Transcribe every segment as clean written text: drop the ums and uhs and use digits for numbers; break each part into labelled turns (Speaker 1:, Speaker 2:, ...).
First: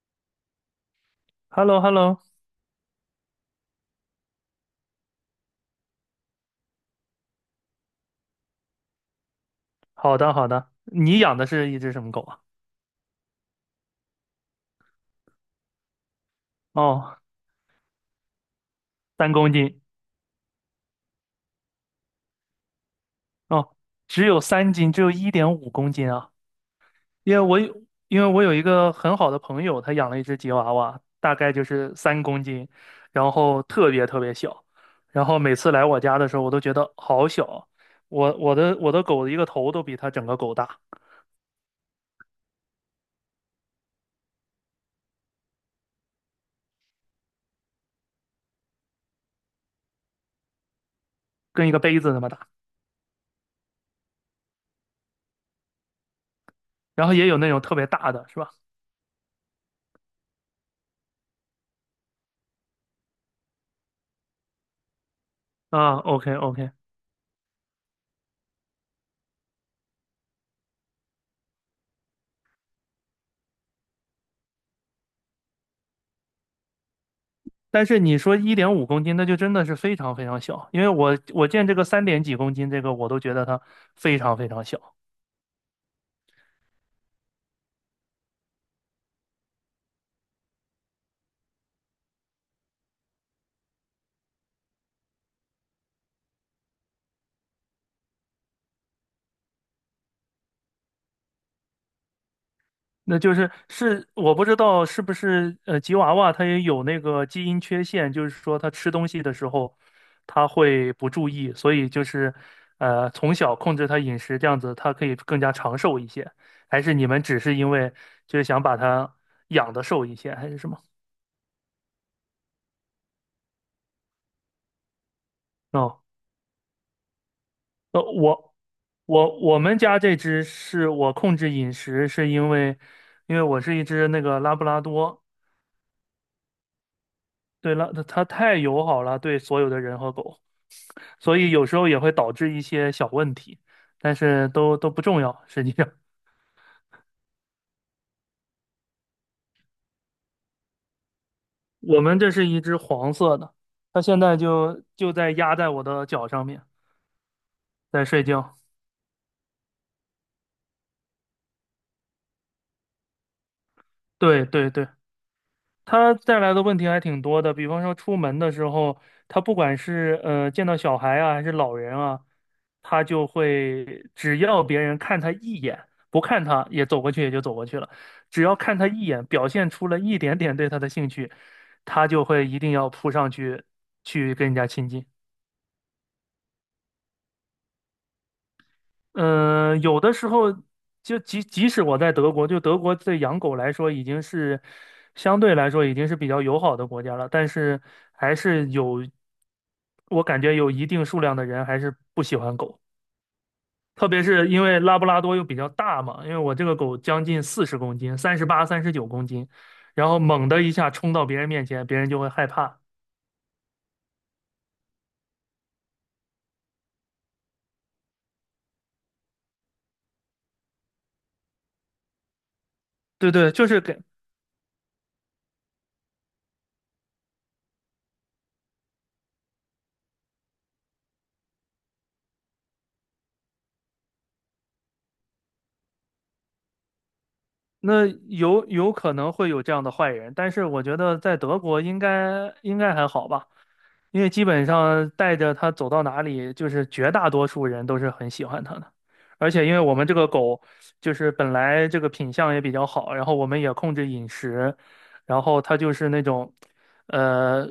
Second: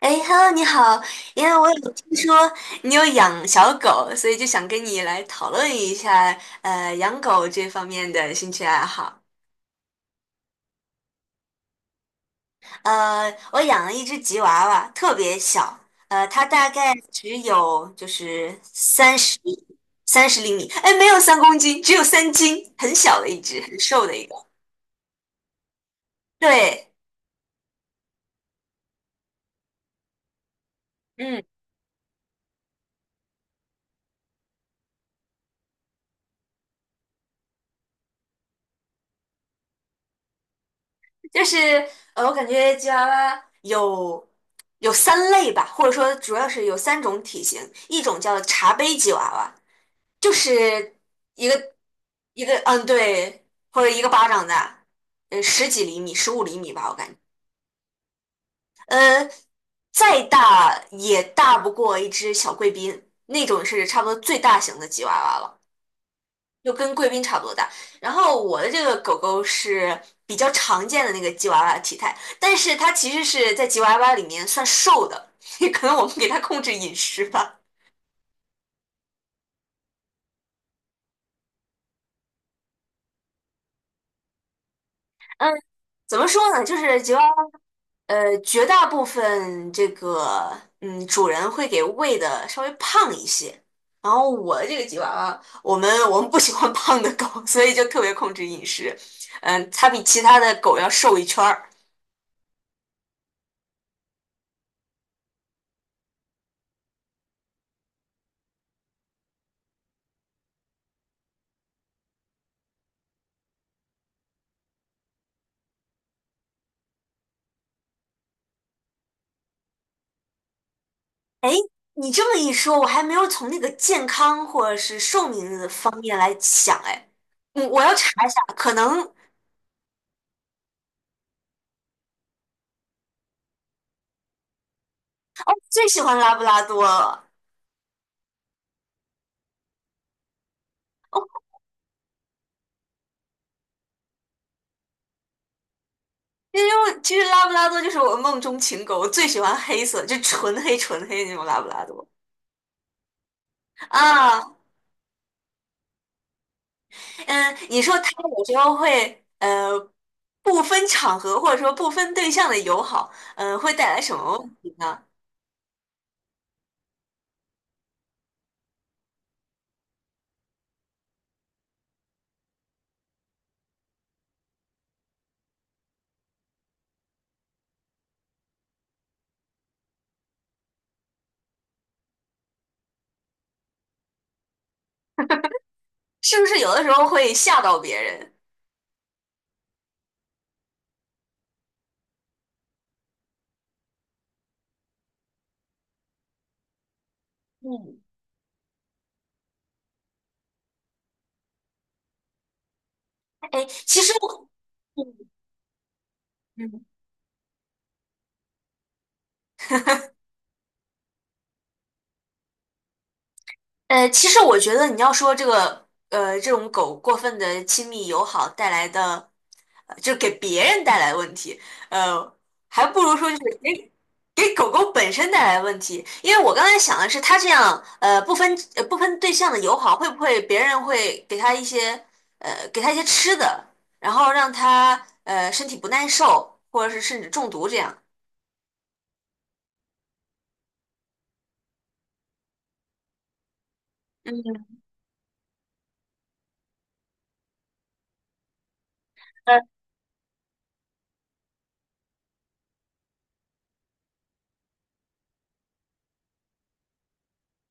Speaker 1: 哎，Hello，你好，因为
Speaker 2: h e l
Speaker 1: 我
Speaker 2: l o h
Speaker 1: 有
Speaker 2: e l l o
Speaker 1: 听说你有养小狗，所以就想跟你来讨论一下，养狗这方面的兴趣爱好。
Speaker 2: 好的好的。你养的是一只什么狗啊？
Speaker 1: 我养了一只吉娃娃，特别小，它大概
Speaker 2: 哦，
Speaker 1: 只有就是三
Speaker 2: 三
Speaker 1: 十
Speaker 2: 公斤。
Speaker 1: 三十厘米，哎，没有3公斤，只有3斤，很小的一只，
Speaker 2: 哦，
Speaker 1: 很瘦的一
Speaker 2: 只有
Speaker 1: 个。
Speaker 2: 3斤，只有一点五公斤啊。
Speaker 1: 对。
Speaker 2: 因为我有一个很好的朋友，他养了一只吉娃娃，大
Speaker 1: 嗯。
Speaker 2: 概就是三公斤，然后特别特别小，然后每次来我家的时候，我都觉得好小啊。我的狗的一个头都比它整个狗大，
Speaker 1: 就是我感觉吉娃娃有三类吧，或者说主要是有三种体型，一种叫茶杯吉娃娃，就是一
Speaker 2: 跟一
Speaker 1: 个
Speaker 2: 个杯子那么
Speaker 1: 一
Speaker 2: 大。
Speaker 1: 个嗯，对，或者一个巴掌大。十几厘米、15厘米吧，我
Speaker 2: 然
Speaker 1: 感
Speaker 2: 后
Speaker 1: 觉。
Speaker 2: 也有那种特别大的，是吧？
Speaker 1: 呃，再大也大不过一只小贵宾，那种是差不多最大型的吉娃娃了。
Speaker 2: 啊，OK
Speaker 1: 就
Speaker 2: OK。
Speaker 1: 跟贵宾差不多大。然后我的这个狗狗是比较常见的那个吉娃娃体态，但是它其实是在吉娃娃里面算瘦的，也可能我们给它控制饮食吧。
Speaker 2: 但是你说一点五公斤，那就真的是非常非常小，因为我见这个三点几公斤，这个我都觉得它非常非常小。
Speaker 1: 嗯。怎么说呢？就是吉娃娃，绝大部分这个主人会给喂的稍微胖一些。然后我的这个吉娃娃，我们不喜欢 胖的狗，所以就特别控制饮食。嗯，它比其他的狗要瘦一圈儿。
Speaker 2: 那就是我不知道是不是吉娃娃它也有那个基因缺陷，就是说它吃东西的时候它会不注意，所以就是从小控制它饮食这样子，它可以更加长寿一些。还是你们只是因为就是想把它养的瘦一些，还是什么？
Speaker 1: 哎，你这么一说，我还没有从那个健康或者是寿命的方
Speaker 2: 哦，
Speaker 1: 面来想。哎，我要
Speaker 2: 呃，
Speaker 1: 查一下，
Speaker 2: 我
Speaker 1: 可能。
Speaker 2: 我们家这只是我控制饮食，是因为因为我是一只那个拉布拉多，
Speaker 1: 最喜欢拉布拉多了，
Speaker 2: 对,它太友好了，对所有的人和狗，所以有时候也会导致一些小问题，但是都不重要。实际上，
Speaker 1: 因为其实拉布拉多就是我梦中情狗，我最喜欢黑色，就纯黑纯黑的那种拉布 拉
Speaker 2: 我
Speaker 1: 多
Speaker 2: 们这是一只黄色的，它现在
Speaker 1: 啊。
Speaker 2: 就在压在我的脚上面，
Speaker 1: 嗯，你说
Speaker 2: 在
Speaker 1: 它
Speaker 2: 睡
Speaker 1: 有时
Speaker 2: 觉。
Speaker 1: 候会不分场合或者说不分对象的友好，会带来什么
Speaker 2: 对
Speaker 1: 问
Speaker 2: 对
Speaker 1: 题
Speaker 2: 对。
Speaker 1: 呢？
Speaker 2: 他带来的问题还挺多的，比方说出门的时候，他不管是见到小孩啊，还是老人啊，他就会只要别人看他一眼，不看他也走过去也就走过去了，只要看他一眼，表现出了一点点对他的兴趣，他就会一定要扑上去去跟人家亲近。
Speaker 1: 是不是有的时候会吓到别人？
Speaker 2: 嗯，有的时候就即使我在德国，就德国对养狗来说已经是相对来说已经是比较友好的国家了，但是
Speaker 1: 嗯。
Speaker 2: 还是有，我感觉有一定数量的人还是不喜欢狗，
Speaker 1: 哎，其
Speaker 2: 特
Speaker 1: 实
Speaker 2: 别
Speaker 1: 我。
Speaker 2: 是因为拉布拉
Speaker 1: 嗯
Speaker 2: 多又比较大嘛，因为我这个
Speaker 1: 嗯
Speaker 2: 狗将近40公斤，38、39公斤，然后猛地一下冲到别人面前，别人就会害怕。
Speaker 1: 呃，其实我觉得你要说这个，这种狗过分的亲密友好带来的，就是给别人带来的问题，呃，还不如说
Speaker 2: 对
Speaker 1: 就
Speaker 2: 对，
Speaker 1: 是
Speaker 2: 就是
Speaker 1: 给
Speaker 2: 给。
Speaker 1: 给狗狗本身带来的问题。因为我刚才想的是，它这样，不分对象的友好，会不会别人会给它一些，给它一些吃的，然后让它身体不耐受，或者是甚至中毒这样。
Speaker 2: 那有可能会有这样的坏人，但是我觉得在德国应该还好吧。因为基本
Speaker 1: 嗯
Speaker 2: 上带着它走到哪里，就是绝大多数人都是很喜欢它的。而
Speaker 1: 呃
Speaker 2: 且因为我们这个狗就是本来这个品相也比较好，然后我们也控制饮食，然后它就是那种，呃，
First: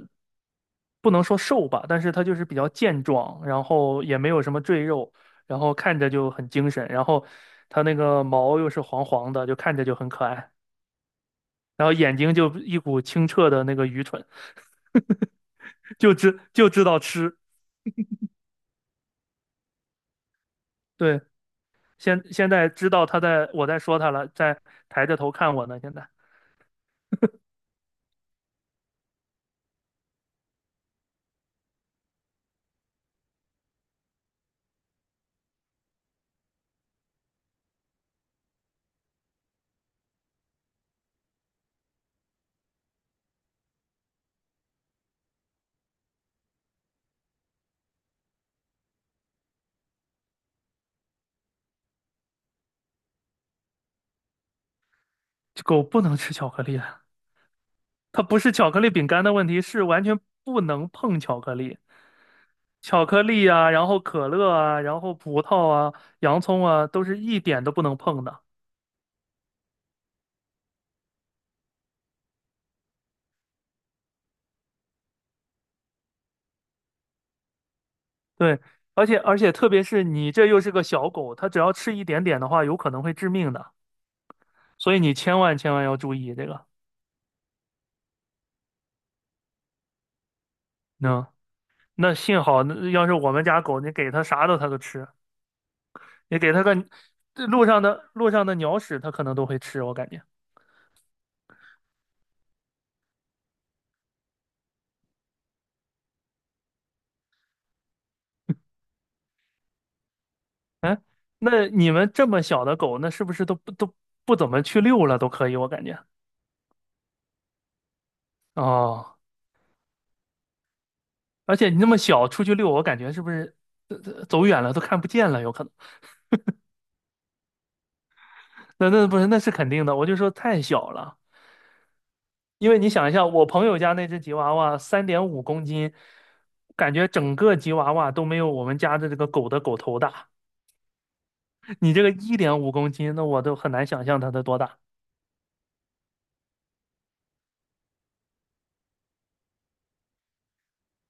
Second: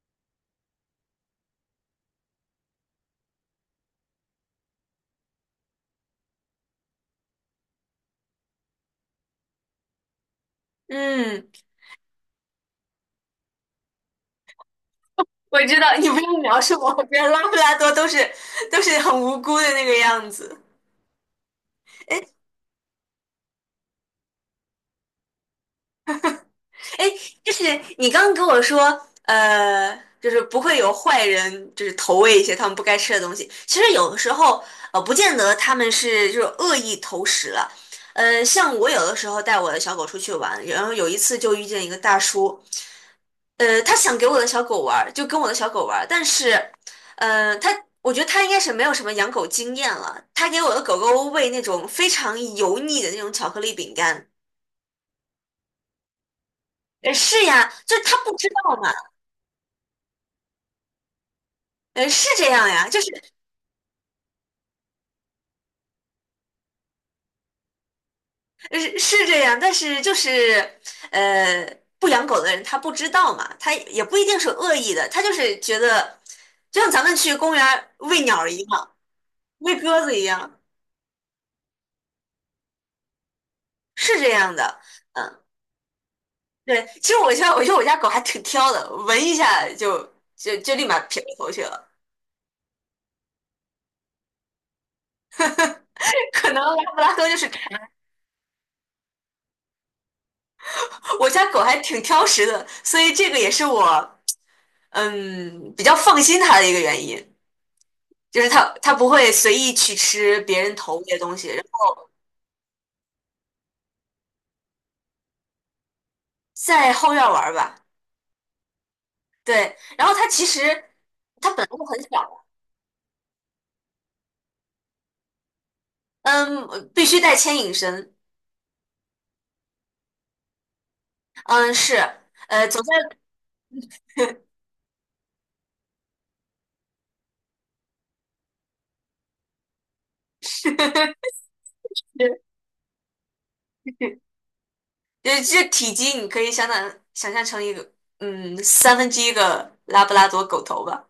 Speaker 2: 不能说瘦吧，但是它就是比较健壮，然后也没有什么赘肉，然后看着就很精神，然后它那个毛又是黄黄的，就看着就很可爱，
Speaker 1: 嗯，
Speaker 2: 然后眼睛就一股清澈的那个愚蠢，
Speaker 1: 我知道，你不用描
Speaker 2: 就
Speaker 1: 述
Speaker 2: 知
Speaker 1: 我，
Speaker 2: 道
Speaker 1: 我觉得
Speaker 2: 吃。
Speaker 1: 拉布拉多都是很无辜的那个样子。
Speaker 2: 对。
Speaker 1: 哎，
Speaker 2: 现在知道他在我在说他了，在抬着头看我呢。现在
Speaker 1: 哎，就是你刚刚跟我说，呃，就是不会有坏人，就是投喂一些他们不该吃的东西。其实有的时候，不见得他们是就是恶意投食了。像我有的时候带我的小狗出去玩，然后有一次就遇见一个大叔，他想给我的小狗玩儿就跟我的小狗玩儿但是，呃，他我觉得他应该是没有什么养狗经验了，他给我的狗狗喂那种非常油腻的那种巧克力饼干。
Speaker 2: 狗不能吃巧克力的，
Speaker 1: 是呀，就是他
Speaker 2: 它
Speaker 1: 不
Speaker 2: 不
Speaker 1: 知
Speaker 2: 是巧
Speaker 1: 道
Speaker 2: 克
Speaker 1: 嘛。
Speaker 2: 力饼干的问题，是完全不能碰巧克力。
Speaker 1: 是这样呀，就
Speaker 2: 巧克
Speaker 1: 是
Speaker 2: 力啊，然后可乐啊，然后葡萄啊，洋葱啊，都是一点都不能碰的。
Speaker 1: 是这样，但是就是呃，不养狗的人他不知道嘛，他也不一定是恶意的，他就是觉得，就像咱们去公园儿喂鸟儿一
Speaker 2: 对，
Speaker 1: 样，
Speaker 2: 而且特
Speaker 1: 喂
Speaker 2: 别
Speaker 1: 鸽
Speaker 2: 是
Speaker 1: 子一
Speaker 2: 你这又
Speaker 1: 样，
Speaker 2: 是个小狗，它只要吃一点点的话，有可能会致命的。
Speaker 1: 是这样的。
Speaker 2: 所以你千
Speaker 1: 嗯，
Speaker 2: 万千万要注意这个。
Speaker 1: 对，其实我觉得我家狗还挺挑的，闻一下就立马撇
Speaker 2: 嗯，
Speaker 1: 过头去了。
Speaker 2: 那幸好，那要是我们家狗，你给它啥的它都吃。你
Speaker 1: 可
Speaker 2: 给
Speaker 1: 能
Speaker 2: 它个
Speaker 1: 拉布拉多就是这
Speaker 2: 路上
Speaker 1: 样。
Speaker 2: 的路上的鸟屎，它可能都会吃，我感觉。
Speaker 1: 我家狗还挺挑食的，所以这个也是我比较放心它的一个原因。就是它不会随意去吃别人投喂的东西，然
Speaker 2: 那
Speaker 1: 后
Speaker 2: 你们这么小的狗，那是不是都不怎么去遛了？都可以，我感觉。
Speaker 1: 在后院玩儿吧。
Speaker 2: 哦，
Speaker 1: 对，然后它其实它
Speaker 2: 而
Speaker 1: 本来
Speaker 2: 且你
Speaker 1: 就
Speaker 2: 那么
Speaker 1: 很
Speaker 2: 小出
Speaker 1: 小。
Speaker 2: 去遛，我感觉是不是走远了都看不见了？有可能。
Speaker 1: 嗯，必须带牵引绳。
Speaker 2: 那不是，那是肯定的。我就说太小了，
Speaker 1: 嗯，是。呃，
Speaker 2: 因为
Speaker 1: 走
Speaker 2: 你想一
Speaker 1: 在
Speaker 2: 下，我朋友家那只吉娃娃3.5公斤，感觉整个吉娃娃都没有我们家的这个狗的狗头大。你这个一点五公斤，那我都很难想象它的多大，
Speaker 1: 这体积你可以相当想象成一个，三分之一个拉布拉多狗头吧。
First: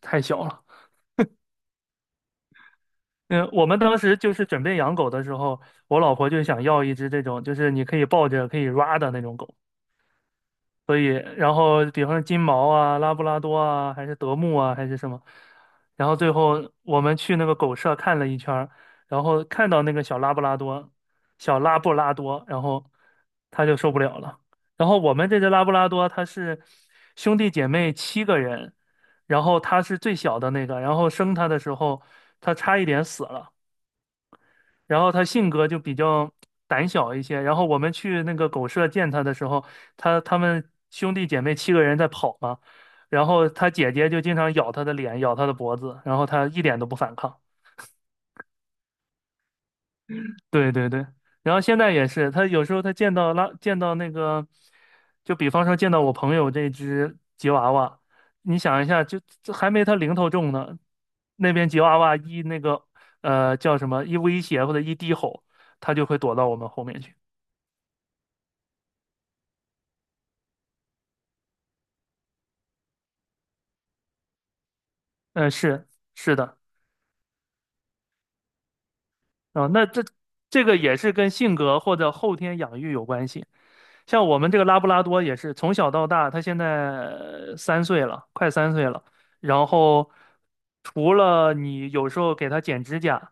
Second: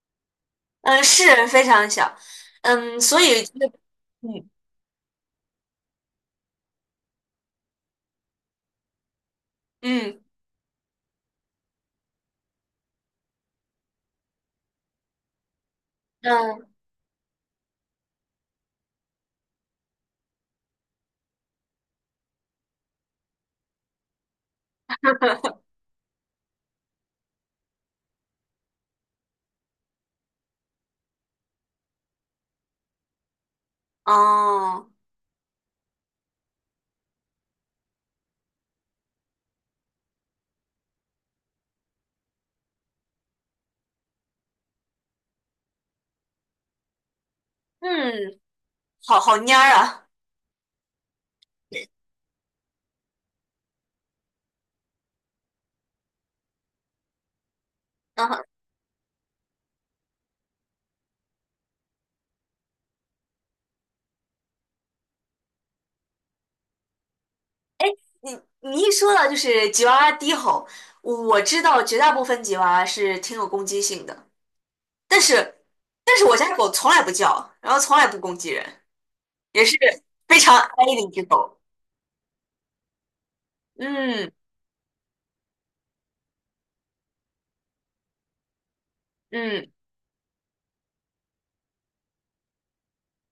Speaker 2: 太小了。
Speaker 1: 嗯，是非常小。嗯，所以
Speaker 2: 嗯，
Speaker 1: 这
Speaker 2: 我
Speaker 1: 个。
Speaker 2: 们当时就是
Speaker 1: 嗯，
Speaker 2: 准备养狗的时候，我老婆就想要一只这种，就是你可以抱着可以 ra 的那种狗。
Speaker 1: 嗯，
Speaker 2: 所以，然后比方说金毛啊、拉布拉多啊，还是德牧啊，还是什么。然后最后
Speaker 1: 嗯。
Speaker 2: 我们去那个狗舍看了一圈儿然后看到那个小拉布拉多，然后他就受不了了。然后我们这只拉布拉多，它是兄弟姐妹七个人，然后它是最小的那个，然后生它的时候，它差一点死了。
Speaker 1: 哦。
Speaker 2: 然后他性格就比较胆小一些。然后我们去那个狗舍见他的时候，他们兄弟姐妹七个人在跑嘛，然后他姐姐就经常咬他的脸，咬他的脖子，然后他一点都不反抗。
Speaker 1: 嗯，好好蔫儿啊。
Speaker 2: 对对对，然后现在也是，他有时候见到见到那个，就比方说见到我朋友这只吉娃娃，
Speaker 1: 嗯哼。
Speaker 2: 你想一下，就这还没他零头重呢，那边吉娃娃一那个叫什么一威胁或者一低吼，他就会躲到我们后面去。
Speaker 1: 你你一说到就是吉娃娃低吼，我知道绝大部分吉娃娃是挺有攻击性的，但
Speaker 2: 嗯，
Speaker 1: 是
Speaker 2: 是
Speaker 1: 我家
Speaker 2: 的，
Speaker 1: 狗从来不叫，然后从来不攻击人，也
Speaker 2: 啊、
Speaker 1: 是
Speaker 2: 那
Speaker 1: 非常
Speaker 2: 这个
Speaker 1: 哀
Speaker 2: 也
Speaker 1: 的一
Speaker 2: 是
Speaker 1: 只
Speaker 2: 跟性
Speaker 1: 狗。
Speaker 2: 格或者后天养育有关系。像
Speaker 1: 嗯，
Speaker 2: 我们这个拉布拉多也是从小到大，它现在三岁了，快三岁了。然
Speaker 1: 嗯，
Speaker 2: 后除了你有时候给它剪指甲，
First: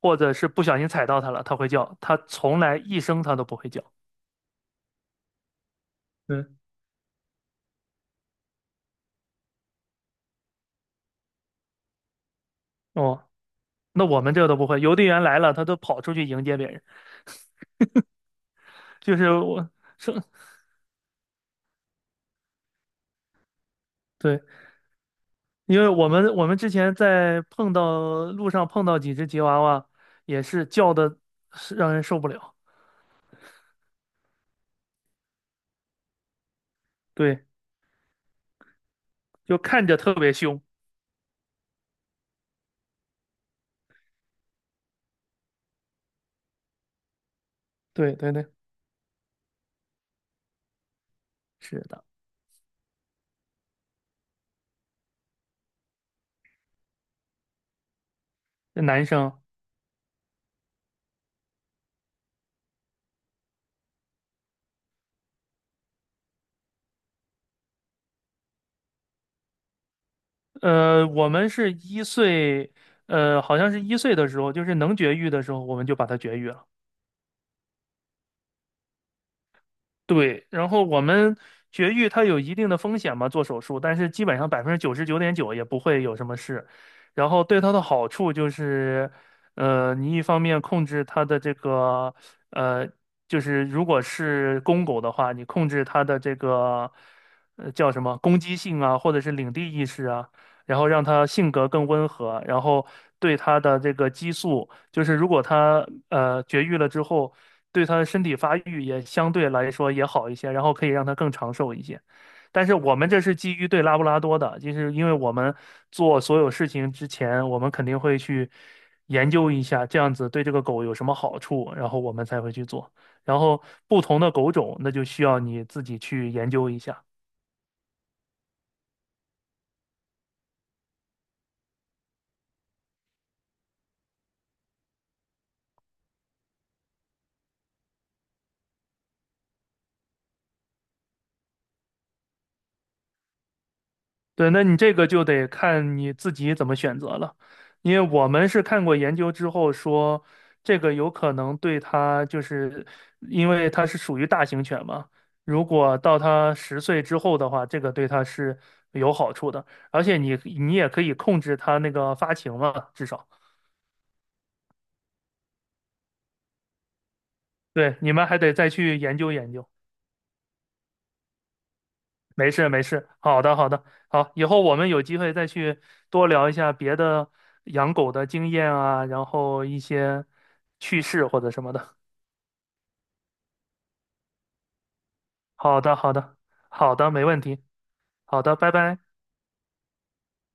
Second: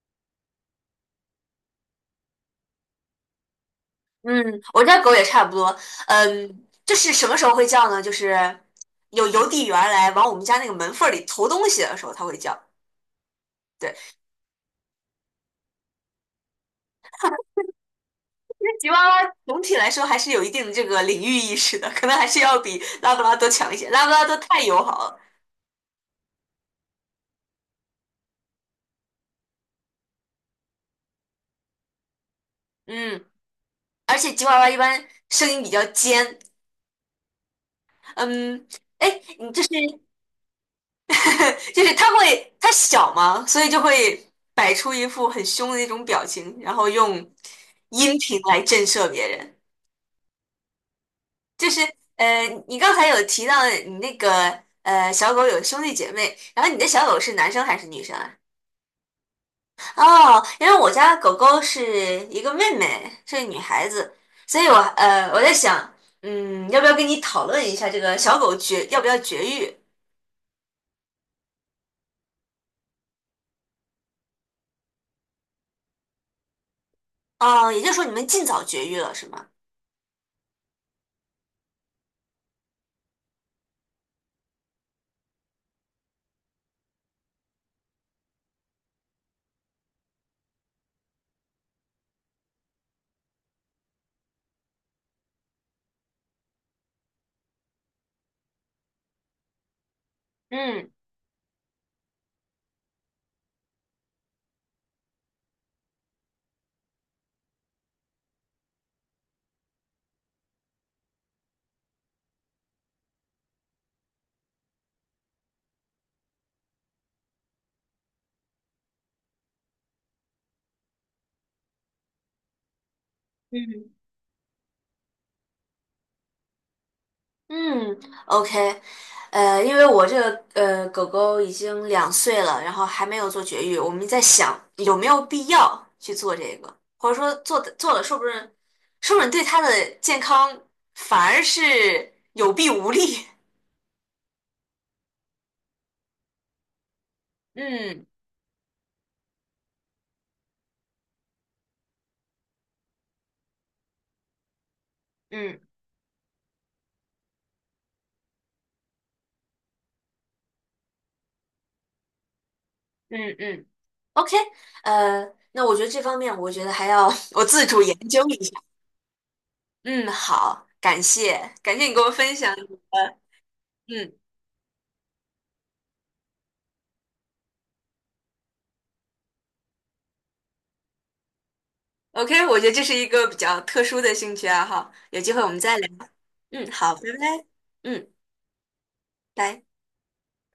Speaker 2: 或者是不小心踩到它了，它会叫，它从来一声它都不会叫。
Speaker 1: 嗯，我家狗也差不多。
Speaker 2: 嗯，
Speaker 1: 嗯，就是什么时候会叫呢？就是有邮递员来往我们家那个门缝儿里投东西的时候，它会叫。
Speaker 2: 哦，
Speaker 1: 对，
Speaker 2: 那我
Speaker 1: 因
Speaker 2: 们这个都不会，邮递员来了，它都跑出去迎接别人，
Speaker 1: 为吉娃
Speaker 2: 就是
Speaker 1: 娃总
Speaker 2: 我
Speaker 1: 体来说还
Speaker 2: 说
Speaker 1: 是有一定的这个领域意识的，可能还是要比拉布拉多强一些。拉布拉多
Speaker 2: 对。
Speaker 1: 太友好了。
Speaker 2: 因为我们之前在碰到路上碰到几只吉娃娃，也是叫的让人受不了，
Speaker 1: 嗯，而且吉娃娃一般声音比较尖。
Speaker 2: 对，
Speaker 1: 嗯，哎，你
Speaker 2: 就
Speaker 1: 就是
Speaker 2: 看着特别凶，
Speaker 1: 就是它小嘛，所以就会摆出一副很凶的那种表情，然后用
Speaker 2: 对
Speaker 1: 音
Speaker 2: 对
Speaker 1: 频
Speaker 2: 对，
Speaker 1: 来震慑别人。就
Speaker 2: 是
Speaker 1: 是
Speaker 2: 的，
Speaker 1: 呃，你刚才有提到你那个小狗有兄弟姐妹，然后你的小狗是男生还是女生啊？
Speaker 2: 男生，
Speaker 1: 哦，因为我家狗狗是一个妹妹，是个女孩子，所以我在想，嗯，要不要跟你讨论一下这个小狗要不要绝育？
Speaker 2: 我们是一岁，好像是一岁的时候，就是能绝育的时候，我们就把它绝育了。
Speaker 1: 啊，也就是说你们尽早绝育了是吗？
Speaker 2: 对，然后我们绝育它有一定的风险嘛，做手术，但是基本上99.9%也不会有什么事。然后对它的好处就是，你一方面控制它的这个，呃，就是如果是公狗的话，你控制它的这个，叫什么攻击性啊，或者是领地意识啊，然后
Speaker 1: 嗯，
Speaker 2: 让它性格更温和，然后对它的这个激素，就是如果它绝育了之后。对他的身体发育也相对来说也好一些，然后可以让他更长寿一些。但是我们这是基于对拉布拉多的，就是因为我们做所有事情之前，我们肯定会去研究一下这样子对这个狗有什么好处，然后我们才会去做。然后
Speaker 1: 嗯。
Speaker 2: 不同的狗种，那就需要你自己去研究一下。
Speaker 1: 嗯，OK。因为我这个狗狗已经2岁了，然后还没有做绝育，我们在想有没有必要去做这个，或者说做了，说不准对它的健康反而是有弊无利。
Speaker 2: 对，那你这个就得看你自己怎么选择了，因为
Speaker 1: 嗯，
Speaker 2: 我们是看过研究之后说，这个有可能对它就是，因为它是属于大型犬嘛，
Speaker 1: 嗯，
Speaker 2: 如果到它10岁之后的话，这个对它是有好处的，而且你也可以控制它那个发情嘛，至少，
Speaker 1: 嗯，嗯，OK。那我觉得这方面，我觉得还要 我自主研
Speaker 2: 对，你
Speaker 1: 究
Speaker 2: 们还
Speaker 1: 一
Speaker 2: 得
Speaker 1: 下。
Speaker 2: 再去研究研究。
Speaker 1: 嗯，好，感谢，感谢你给我分
Speaker 2: 没
Speaker 1: 享你
Speaker 2: 事没事，
Speaker 1: 的。
Speaker 2: 好的好的，
Speaker 1: 嗯
Speaker 2: 好，以后我们有机会再去多聊一下别的养狗的经验啊，然后一些趣事或者什么的。
Speaker 1: ，OK,我觉得这是一个比较特殊的兴趣爱好，有机会我们再
Speaker 2: 好
Speaker 1: 聊。
Speaker 2: 的好的
Speaker 1: 嗯，好，
Speaker 2: 好
Speaker 1: 拜
Speaker 2: 的，没问
Speaker 1: 拜。
Speaker 2: 题，
Speaker 1: 嗯，
Speaker 2: 好的，拜拜。
Speaker 1: 拜。